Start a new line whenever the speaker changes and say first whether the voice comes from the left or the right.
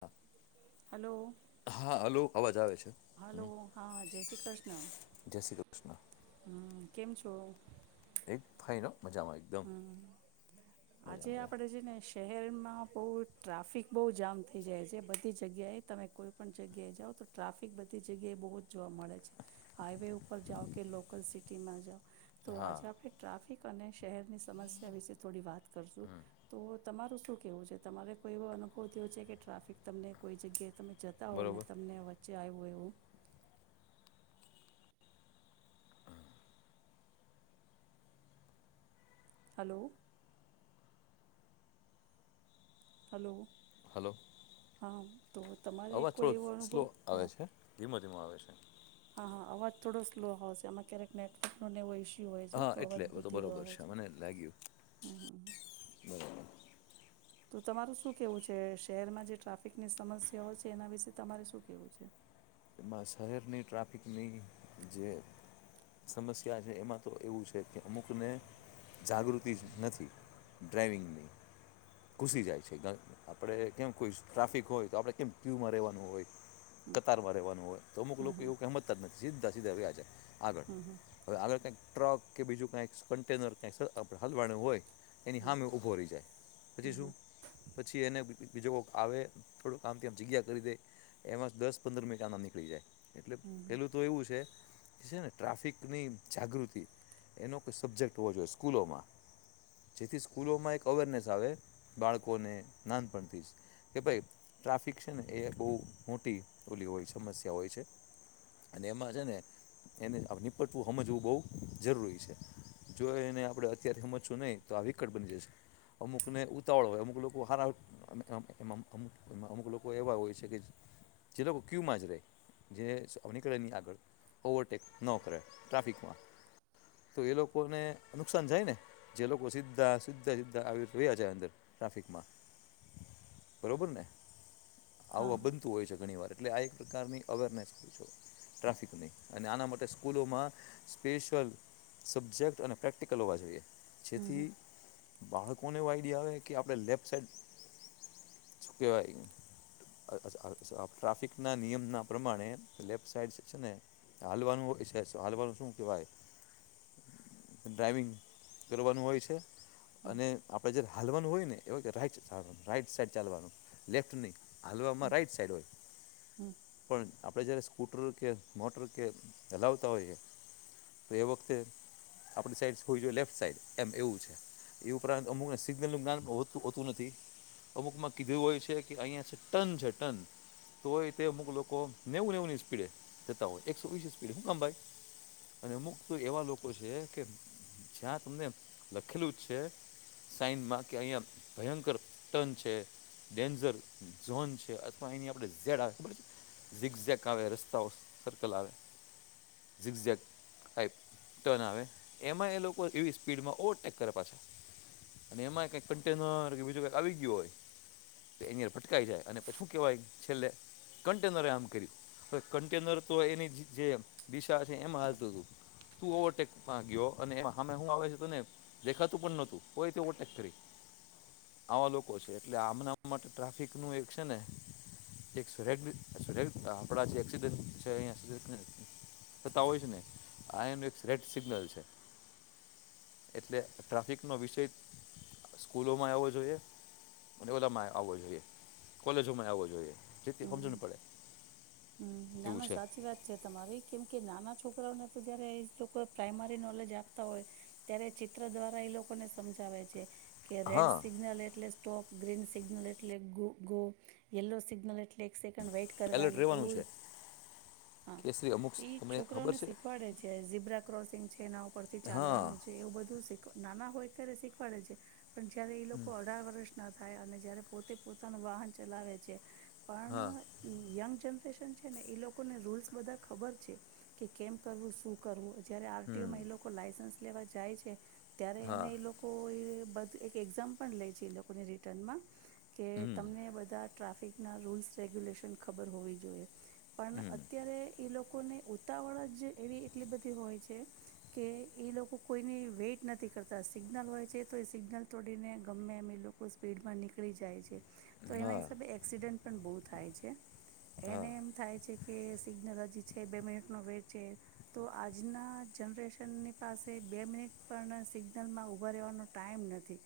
left: હા.
right: હલો
left: હા હલો અવાજ આવે? છે
right: હલો
left: હમ,
right: હા જય શ્રી કૃષ્ણ.
left: જય શ્રી કૃષ્ણ
right: હમ કેમ છો?
left: એ ફાઈન. મજામાં એકદમ
right: હમ આજે
left: મજા.
right: આપણે છે ને શહેરમાં બહુ ટ્રાફિક બહુ જામ થઈ જાય છે, બધી જગ્યાએ તમે કોઈ પણ જગ્યાએ જાઓ તો ટ્રાફિક બધી જગ્યાએ બહુ જ જોવા મળે છે હાઈવે ઉપર જાઓ કે લોકલ સિટીમાં જાઓ. તો
left: હા
right: આજે આપણે ટ્રાફિ ઠકને. શહેરની સમસ્યા વિશે થોડી વાત કરશું, તો તમારું શું કહેવું છે તમારે કોઈ એવો અનુભવ થયો છે કે ટ્રાફિક તમને કોઈ જગ્યાએ તમે જતા હો ને,
left: બરોબર
right: તમને વ ચે આયવું વોય એવુ? હલો. હલો.
left: હલો.
right: હા. તો તમારે
left: અવાજ
right: કોઈ
left: થોડો
right: એવો
left: સ્લો
right: અનુભવ
left: આવે
right: હા
left: છે, ધીમો ધીમો આવે છે.
right: હા હા અવાજ થોડો સ્લો હોસે. આમાં ક્યારેક નેટવક ને એવો ઈશ
left: હા, એટલે હવે તો બરોબર છે મને લાગ્યું
right: હમ હમ હમ.
left: બરોબર.
right: તો તમારું શું કેવું છે શહેરમાં જે ટ્રાફિકની સમસ્યાઓ છે એના વિશે તમારે શું કેવું છે?
left: એમાં શહેરની ટ્રાફિકની જે સમસ્યા છે એમાં તો એવું છે કે અમુકને જાગૃતિ જ નથી ડ્રાઈવિંગની. ઘુસી જાય છે ગ આપળે કેમ કોઈ ટ્રાફિક હોય તો આપણે કેમ ક્યુમાં રહેવાનું હોય
right: હમ
left: કતારમાં રહેવા તો અમુક
right: હમ
left: લોકો એવું કે હમતા જ નથ સિદ્ધા સીધા વયા જાય. આગળ,
right: હમ હમ
left: હવે આગળ કંઈક ટ્રક કે બીજું કાંઈ સ કન્ટેનર કાય સ આપળે હલવાણુ હોય એની
right: હમ
left: હામે ઉભો રહી જાય, પછી શું?
right: હમ
left: પછી એને બીજો કોક આવે, થોડું આમ થી આમ જગ્યા કરી દે, એમાં જ દસ પંદર મિનિટ આમ આમ નીક ળી જાય. એટલે
right: હમ હમ હમ હમ
left: પેલું તો એવું છે છે ને ટ્રાફિકની જાગૃતિ એનો કોઈ સબ્જેક્ટ હોવો જોએ સ્કૂલોમાં, જેથી સ્કૂલોમાં એક અવેરનેસ આવે બાળકોને નાનપણથી જ કે ભઈ ટ્રાફિક છે ને એ એક બોવ મોટી ઓલી હોય સમસ્ યા હોય છે અને એમાં છે ને એને આમ નીપટવું હમજવું બોવ જરૂરી છે. જો એને આપણે અત્યારે હમજશું નહીં તો આ વિકટ બની જશે. અમુકને ઉતાવળ હોય, અમુક લોકો હારા અમ અમ એમ અમુ એમાં અમુક લોકો એવા હોય છે, કે જે લોકો ક્યુમાં જ રે. જે સ આમ નીકળે નય આગળ. ઓવરટેક ન કરે ટ્રાફિકમાં, તો એ લોકોને નુકસાન જાય ને જે લોકો સીધા સીધે સીધા આવી રીત વયા જાય અંદર ટ્રાફિકમાં, બરોબર ને?
right: હા
left: આવું આ
right: હા
left: બનતું હોય છે ઘણી વાર, એટલે આ એક પ્રકારની અવેરનેસ કવ છું ટ્રાફિકની અને આના માટે સ્કૂલોમાં સ્પેશલ સબ્જેક્ટ અને પ્રેક્ટિકલ હોવા જોઈએ.
right: હમ
left: જેથી
right: હમ
left: બાળક કોને એવો આઈડિયા આવે કે આપણે લેફ્ટ સાઈડ, સુ કહેવાય? અ અસ અસ અ ટ્રાફિકના નિયમના પ્રમાણે લેફ્ટ સાઈડ જે સે ને, હાલવાનું હોય સે, સો હાલવાનું શું કેવાય? ડ્રાઈવિંગ કરવાનું હોય છે.
right: હમ
left: અને આપડે જયારે હાલવાનું હોય ને એવુ કે રાઈટ [unintelligible] રાઈટ સાઈડ ચાલવાનું, લેફ્ટ નઈ. હાલવામાં
right: હમ
left: રાઈટ સાઈડ હોય.
right: હમ
left: આપળે જ્યારે સ્કૂટર કે મોટર કે હલાવતા હોઈએ, તો એ વખતે આપણી સાઈડ્સ હોવી જોઈએ લેફ્ટ સાઈડ, એમ એવું છે, એ ઉપરાંત અમુકને સિગ્નલનું જ્ઞાન પ હોતું હોતું નથી. અમુકમાં કીધું હોય છે કે, અઈયા છે ટન છે, ટન, તોય તે અમુક લો કો નેવું નેવું ની સ્પીડે જતા હોય, એકસો વિસની સ્પીડે હૂં કામ ભાઈ? અને અમુક તો એવા લોકો છે કે, જ્યાં તમને લખેલું છે સાઈનમાં કે, અહીંયા ભયંકર ટન છે, ડેન્જર ઝોન છે અથવા અહીંયા આપળે ઝેડ આવે, ખબર છે? ઝીગઝેક આવે રસ્તાઓ સર્કલ આવે ઝીગઝેક આઈ ટન આવે. એમાં એ લોકો એવી સ્પીડમાં ઓવરટેક કરે પાછા અને એમાં ય કાય કન્ટેનર કે બીજુ કાય આવી ગ્યું હોય તો એની હારે ભટકાઈ જાય અને પછ હૂં કેહેવાય? છેલ્લે કન્ટેનરે આમ કર્યું. હવે કન્ટેનર તો એની જ જે દિશા છે એમાં હાલતું તું, તું ઓવરટેકમાં ગ્યો અને એમાં હામે હું આવે છે તને દેખાતું પણ નોતું તોય તે ઓવરટેક કરી, આવા લોકો છે. એટલે આમના માટે ટ્રાફિકનું એક છે ને એક સ રેગ શ્રેગ આપણા જે એક્સીડેન્ટ છે અહીંયા સી થતા હોય છે ને, આયા નો એક રેડ સિગ્નલ છે. એટલે ટ્રાફિકનો વિષય સ્કૂલોમાંય આવવો જોએ અને ઓલામાંય આવવો જોઈએ કોલેજોમાંય આવો જોએ. સ્થિતિ હમજન પડે.
right: હમ્મ,
left: એવું
right: નાના
left: છે
right: સાચી વાત છે તમારી. કેમ કે નાના છોકરાઓને તો જયારે એ લોકો પ્રાઈમરી નોલેજ આપતા હોય ત્યારે ચિત્ર દ્વારા એ લોકોને સમજાવે છે. કે રેડ
left: હા
right: સિગ્નલ એટલે સ્ટોપ ગ્રીન સિગ્નલ એટલે ગો યલો સિગ્નલ એટલે લેક્સ કરવા
left: એલર્ટ રહેવાનું છે કેસરી અમુક તમને ખબર
right: છોકરાને
left: છે
right: શીખવાડે છે બ્ર ક્રોસંગ કે ના પરથી
left: હા
right: ચાલવાનું છે એવું બધું શીખ ના હોયત ર શીખવાડે છે. પણ જયારે એ લોકો અઢાર વર્ષ ના થાય અને જયારે પોતે પોતાનું વાહન ચલાવે છે. પ
left: હા
right: યંગ જનરેશન ને એ લોકોને રૂલ્ બધા ખબર છે કે કેમ કરવું શું કરવું. જયારે આરટીઓ
left: હમ
right: મા એ લોકો લાયસન્સ. લેવા જાય છે. ત્યારે
left: હા
right: એને એ લોકો. બધ એક એક્ઝામ પણ લે છે એ લોકોને રિટર્ન માં. કે
left: હમ
right: તમને બધા. ટ્રાફિક ના રૂલ્સ રેગ્યુલેશન ખબર હોવી જોઈએ. પણ
left: હમ
right: અત્યારે એ લો લોકોને ઉતાવળ જ એવી એટલી બધી હોય છે કે એ લોકો કોઈને વેઇટ નથી કરતા સિગ્નલ હોય છે તો એ સિગ્નલ તોડીને ગમે એમ એ લોકો સ્પીડમાં નીકળી જાય છે. તો એના
left: હા
right: હિસાબે એક્સિડેન્ટ. પણ બહુ થાય છે.
left: હા
right: એને એમ થાય છે. કે સિગ્નલ હજી છે બે મિનિટનો વેટ છે તો આજના જનરેશનની પાસે બે મિનિટ પણ સિગ્નલમાં ઊભા રહેવાનો ટાઈમ નથી.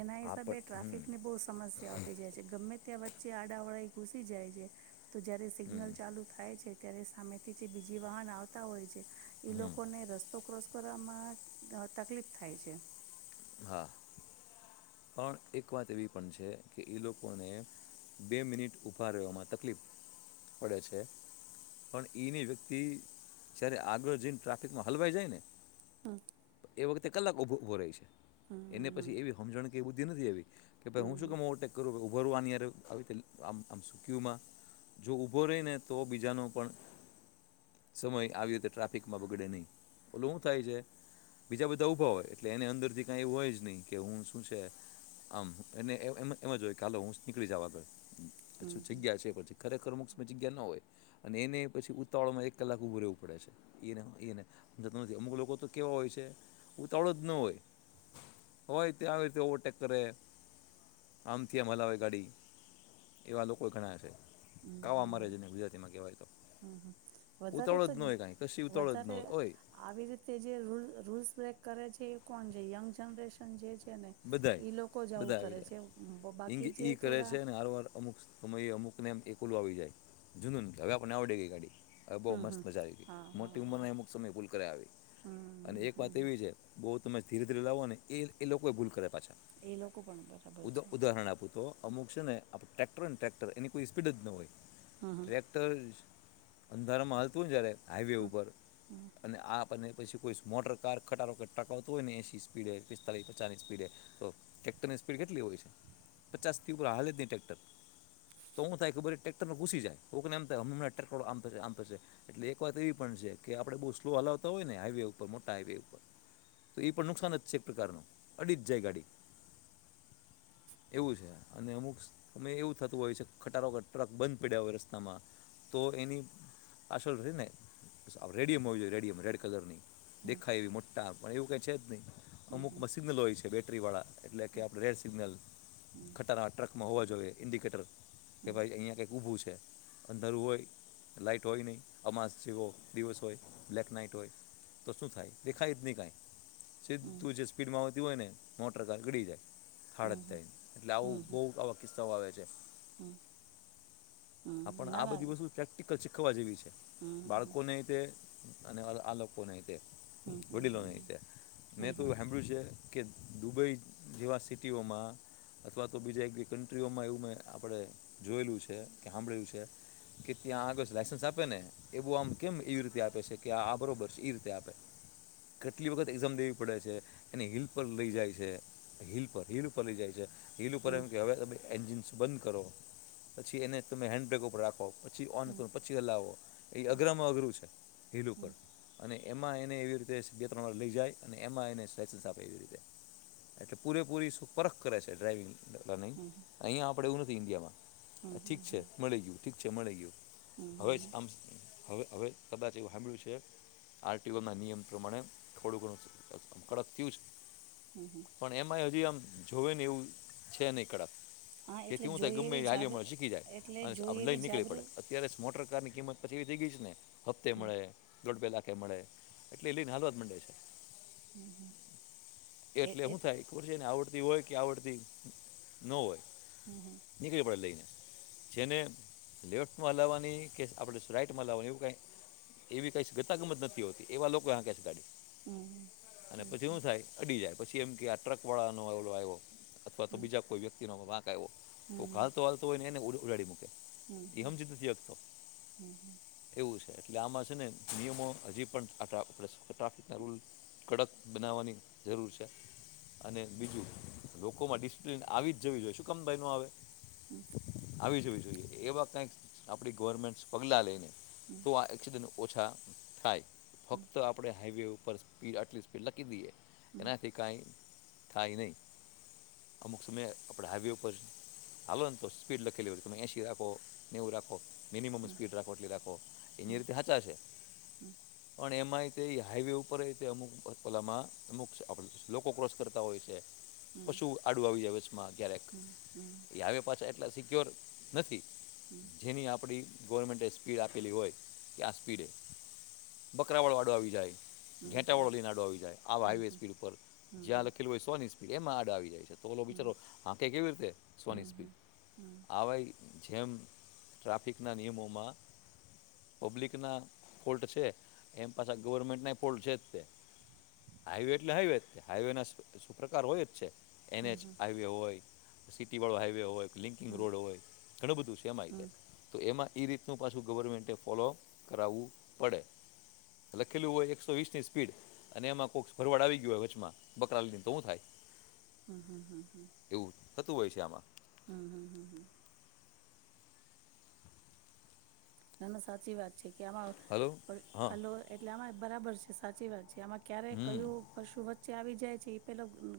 right: એના
left: આ
right: હિસાબે
left: પણ
right: ટ્રાફિકની બહુ સમસ્યાઓ થઈ જાય છે ગમે તે ત્યાં વચ્ચે આડા વળા ઘુસી જાય છે. તો જયારે
left: હમ હમ
right: સિગ્નલ ચાલુ થાય છે. અત્યારે સામેથી જે બીજી વાહન આવતા હોય છે ઈ
left: હમ
right: લોકોને રસ્ તો ક્રોસ કરવામાં તકલીફ થાય છે.
left: હા પણ એક વાત એવી પણ છે કે એ લોકોને બે મિનિટ ઊભા રહેવામાં તકલીફ પડે છે. પણ ઈની ઈ વ્યક્તિ જયારે આગળ જઈને ટ્રાફિકમાં હલવાઈ જાય ને
right: હમ્મ.
left: એ વખતે કલાક ભો ઉભો રેય છે. એને
right: હમ
left: પછી એવી હમજણ કે બૂધી નથી આવી. કે
right: હમ
left: ભાઈ
right: હમ
left: હું શું કામ ઓટેક કરુ ભો આની હાથે આવી રીતે આમ આમ સુકય્યુંમાં જો ઊભો રહી ને તો બીજાનો પણ સમય આવતે ટ્રાફિકમાં બગડે નહીં. ઓલ્યુ હું થાય છે બીજા બધા ઊભા હોય એટલે એને અંદરથી એને એવું હોય જ નહી કે હું શું છે આમ એને એ એમ એમ જ કાલે હુંશ નીકળી જાવ આગળ. પછી જગ્યા છે પછી ખરેખર મોક્ષમી જગ્યા ના હોય. અને એને પછી ઉતાવળમાં એક કલાક ઉભું રેવું પડે છે એ એને એ એને હમજાતું નથી. અમુક લોકો તો કેવા હોય છે ઉતાવળો જ ન હોય હોય તે આવી રીતે ઓવરટેક કરે, આમથી આમ હલાવે ગાડી એવા લોકો ગણા છે. કાવા મારે જેને ગુજરાતીમાં કહેવાય તો
right: વધારે
left: ઉતાવળ
right: તો
left: જ ન હોય કાંઈ કશી ઉતાવળ જ ન
right: વધારે
left: હોય હોય
right: આવી રીતે જે રુ રુલ્સ ને કરે છે એ કોણ જે યંગ જનરેશન જે છે ને
left: બધાય
right: એ લોકો જ આવું
left: બધા આવી
right: કરે
left: જાય
right: છે
left: ઇંગ
right: બાકી જે
left: ઈ કરે
right: થોડા
left: છે હરવાર અમુક સમયે અમુક તમે એમ એકલું આવી જાય જૂનુન હવે આપણને આવડે ગઈ ગાડી હવે બઉ
right: હમ
left: મસ્ત
right: હમ
left: મજા આવી ગઈ.
right: હા હા
left: મોટી ઉંમર
right: હા
left: માં અમુક સમય ભૂલ કર આવી અને
right: હમ
left: એક
right: હમ
left: વાત
right: હમ
left: એવી છે બવ તમે ધીરે ધીરે લાવો અને એ લોકો તોય ભૂલ કરે પાછો
right: એ લોકો પણ બરાબર
left: ઉ
right: છે
left: ઉદાહરણ આપું તો અમુક છે ને આપણે ટ્રેક્ટર અનેને ટ્રેક્ટર એની કોઈ સ્પીડ જ ન હોય.
right: હમ હમ
left: ટ્રેક્ટર અંધારામાંલતું ને જયારે હાઈવે ઉપર અને આ અને પછી કોઈ મોટર કાર ખટાો ટકાવતો હોય ને એસી સ્પીડે પિસ્તાલીસ ચાની સ્પીડે તો ટ્રેક્ટરની સ્પીડ કેટલી હોય છે પચાસ થી ઉપર હાલે જ નહીં ટ્રેક્ટર તો શું થાય ખબર ટ્રેક્ટરમાં ઘૂસી જાય તોને એમ થાય હમં હમણાં ટ્રેક્ટરો આમ થશે આમ થશે એટલે એક વાત એવી પણ છે કે આપણે બહુ સ્લો હલાવતા હોય ને હાાઈવે ઉપર મોટા હાાઈવે ઉપર તો એ પણ નુકસાન જ છે એક પ્રકારનું. અડી જ જાય ગાડી એવું છે અને અમુક અમે એવું થતું હોય છે ખટારો ટ્રક બંધ પડ્યા હોય રસ્તામાં તો એની આસળ ર ને રેડિયમ હો જોઈએ રેડિયમ રેડ કલરની દેખાય, એવી મોટા પણ એવું ક. ચેદ ન. અમુક.
right: હમ
left: બ સિગ્નલો હોય છે, બેટરીવાળા એટલે કે આપણે રેડ સિગ્નલ
right: હમ
left: ખટાના ટ્રકમાં હોવા જોઈએ. ન્ડિકેટર. કે
right: હમ
left: ભાઈ, અહીિયાંયા કઈક ઊભું છે. અંધારું હોય લાાઈટ હોય, નહીં અમાસ જેવો દિવસ હોય, બ્લેક નાઈટ હોય, તો શું થાય દેખાય જ નહી કાંઈ. છે,
right: હમ
left: તુંજ. આવતી હોય, ને મોટર કાર ગડી જાય.
right: હમ
left: હડદઈને, એટલે આવું,
right: હમ હમ
left: બહુ આવા કિસ્સાઓ આવે છે.
right: હમ
left: આપ
right: હમ
left: પણ
right: ના
left: આ
right: ના
left: બધી વસ્તુ પ્રેક્ટિકલ છે. ખાવા, જેવી છે.
right: હમ હમ હમ
left: બાળકોને લીધે. અને, આ લોકોને.
right: હમ હમ
left: વડીલો,
right: હમ
left: નહ મેં
right: હમ
left: તો
right: હમ
left: સાંભળ્યું છે. કે દુબઈ, જેવા સિટીઓમાં અથવા તો બીજા એકેય કન્ટ્રીઓમાં, એવું મેં આપણે જોયેલું છે. કે સાંભળે એ્યું છે, કે ત્યાં આગળ લાઇસન્સ આપે ને એ બહ આમ કેમ એવી રીતે આપે છે, કે આ આ બરાબર છે એ રીતે આપે કેટલી વખત એક્ઝામ દેવી પડે, છે એને હિલ પર લઈ જાય છે, હિલ પર હિલ પર લઈ જાય છે. હીલ, ઉપર
right: હમ
left: એમ કે હવે એન્જિન. બંધ, કરો પછી એને. તમે હન્ડબ્રેક, ઉપ રાખો. પછી, ઓન કરો પછી હલાવો એ અઘરામાં અઘરું છે, હિલ ઉપર
right: હમ
left: અને એમાં એને. એને એવી રીતે, બે ત્રણ વાર લઈ જાય અને એમાં, એને લાયસન્સ આપે, એવી રીતે એટલે પૂરેપૂરી શું પરરખ કરે છે, ડ્રાાઈવિંગ. ન
right: હમ
left: અહીંયા આપડે એવું. ન્ડિયામાં.
right: હમ
left: ઠીક છે, મળી ગયું ઠીક છે, મળી ગયું
right: હમ
left: હવે જ,
right: હમ
left: આમ હવે હવે. કદાચ એવું સાંભળ્યું છે, આરટીઓના નિયમ પ્રમાણે, થોડું ઘણું કડક થયું છે. પણ એમાંય, હજી આમ. જોવે, ને એવું છે, નહી કડક.
right: હા એટલે
left: તેથી હું, થાય
right: જોઈ
left: ગમે
right: એવી
left: હાલ્યો,
right: જાગૃ
left: મળે શીખી જાય.
right: એટલે
left: અને આપ
right: જોઈ
left: લઈ,
right: એવી
left: નીકળી
right: જાગૃ
left: પડે અત્યારે, જ મોટર કાર નિયમ. પછી, થઈ ગઈ છે ને. હપ્તે, મળે દોડ પે લખ. કે મળે એટલે, એ લઈને, હલવાજ માંડે છે.
right: એ
left: એટલે
right: એ
left: હું થાય ખબર છે ને આઉટ ઈ હોય કે આવડતી, ન હોય. નીકળી પડે લઈને. જેને લેફ્ટમાં લાવવાની કે આપણે સ્પ્રઈટમાં લાવવાની એવું કઈ એવી કંઈ શ્વેતા ગમત નથી હોતી, એવા લોકો હાંકે છે ગાડી. અને પછી હું થાય અડી જાય. પછી એમ કે આ ટ્રકવાળાનો અવલો આવ્યો. અથવા તો બીજા કોઈ વ્યક્તિનો વાંક. કયવો
right: હમ
left: હાલતો હાલતો ઓય એ ને ઉરળડી મુકે.
right: હમ
left: એ હમજિજ નથી શકતો એવું છે. આમાં છે ને નિયમો હજી પણ આટલા પ્લસ આટલા [unintelligible] કડક બનાવવાની જરૂર છે. અને બીજું લોકોમાં ડિસિપિન આવી જ જવી જોઈએ શું કામ ભાઈ ન આવે.
right: [inaudible]
left: વી જોઈએ એવા કંઈક આપણી ગવર્મેન્ટ પગલાં લઈને. તો આ એક્સીદન. ઓછા થાય. ફક્ત આપડે હાઈવે પર સ્પીડ અટલી સ્પીડ લકીધીએ. એનાથી કાય. થાય નહીં અમુક સમયે આપણે હાઈવે ઉપર [unintelligible] તોષ સ્પીડ લખેલીુંય તમે એસી રાખો નેવું રાખો. મિનિમમ સ્પીડ રાખો એટલી રાખો એની રીતે હચાશે પણ એમાંય તે હાઈવે ઉપર તે અમુક પલામાં અમુક આપ લોકો ક્રોસ કરતા હોય છે.
right: હમ
left: પશું આડું આવી જાય વચમાં ક્યારેક
right: હમ
left: એ આવે પાછા ત્યોર નથી. જેની આપડી ગવર્મેન્ટે સ્પીડ આપેલી હોય, કે આ સ્પીડે બકરાવળવાળો આવી જાય.
right: હમ હમ
left: ઘેટા
right: હમ
left: વાળો લઈને આડો આવી જાય આ હાઈવે
right: હમ
left: સ્પીડ ઉપર
right: હમ
left: જ્યાં
right: હમ
left: લખેલું હોય સો ની સ્પીડ એમાં આડો આવી જાય છે, તો ઓલો
right: હમ
left: બિચારો આખે કેવી રીતે
right: હમ
left: સોની
right: હમ
left: સ્પીડ.
right: હમ
left: અવાય. જેમ ટ્રાફિકના નિયમોમાં પબ્લિકના ફોલ્ટ છે, એમ પાછા ગવર્મેન્ટના ફોલ્ટ છે, જ તે હાઈવે એટલે હાઈવે જ તે હાઈવેના સુ પ્રકાર હોય જ છે.
right: હમ
left: એને જ આવ્યો હોય. સિટી વાળો હાઈવે હોય. લિંકિંગ રોડ હોય, ઘણું બધું સેમાં
right: હમ હમ
left: તો એમાં એ રીતે નું પાછું ગવર્મેન્ટ ફોલોઅપ કરાવવું પડે, લખેલું હોય એકસો વીસની સ્પીડ અને એમાં કોઈક ભરવડ આવી ગય હોય વચમાં બકરા લને તો હું થાય?
right: હમ હમ હમ હમ
left: એવું થતું હોય છે આમાં
right: હમ હમ હમ [unintelligible] [inaudible] ના ના સાચી વાત છે. કે આમાં
left: હલો હા
right: હલો એટલે આમાં બરાબર છે સાચી વાત. જે આમાં ક્યારે
left: હમ
right: કયું પશુ વચ વચ્ચે આવી જાય છે એ પે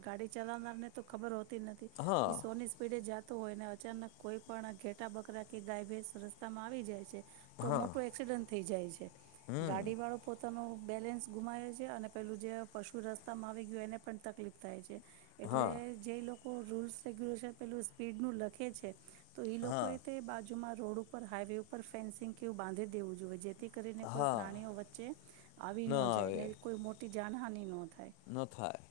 right: ગાડી ચલાવનાર ને તો ખબર હો
left: હા
right: નથી સોની સ્પીડે જાત તો હોય ને અચાનક કોઈ પણ ઘેટા બકરા કે ગાય ભેસ રસ્તામાં આવી જાય છે. તો
left: હા
right: મોટું એક્સિડન્ટ થઈ જાય છે.
left: હમ
right: ગાડી વાળો પોતાનો બેલેન્સ ગુમાવે છે અને પેલું જે પશુ રસ્તામાં આવી ગયું એને પણ તકલીફ થાય છે. એટલે
left: હા
right: જે લોકો રૂલ્ રેગ્યુલેશન પેલું સ્પીડ નું લખે છે. તો ઈ લોકો
left: હા
right: એ તે બાજુ મા રોડ ઉપર હાઇવે ઉપર ફેન્સિંગ કેવું બાંધી દેવું જોઈએ જે થી કરીને કોઈ
left: હા
right: પ્રાણીઓ વચ્ચે, આવી ન જાય ન કોઈ મોટી જાનહાની નોં
left: ન થાય,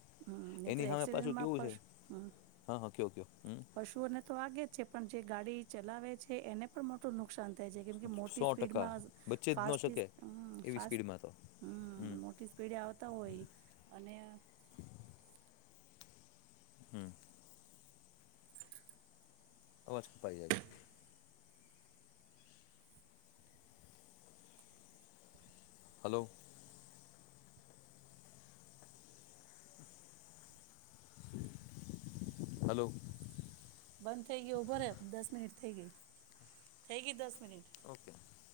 left: એની સામે પાછું
right: એક્સિડન્ટમાં
left: કેવું છે,
right: પશ હમ
left: હા હ કયો કયો હમ.
right: પશુઓને તો વાગે જ છે પણ જે ગાડી ચલાવે છે એને પણ મોટું નુકસાન થાય છે. કેમ કે મોટી
left: સો ટકા
right: સ્પીડમાં,
left: બચી જ ન
right: ફાસ્ટ
left: શકે એવી સ્પીડમાં તો
right: ફ્ટ
left: હમ
right: મોટી સ્પીડ આવતા હોય, અને
left: હમ. અવાજ ખાપાઈ જાય છે. હલો. હલો.
right: બંધ થઈ ગયો ઊભો રે દસ મિનિટ થઈ ગઈ થઈ ગઈ દસ મિનિટ
left: ઓકે.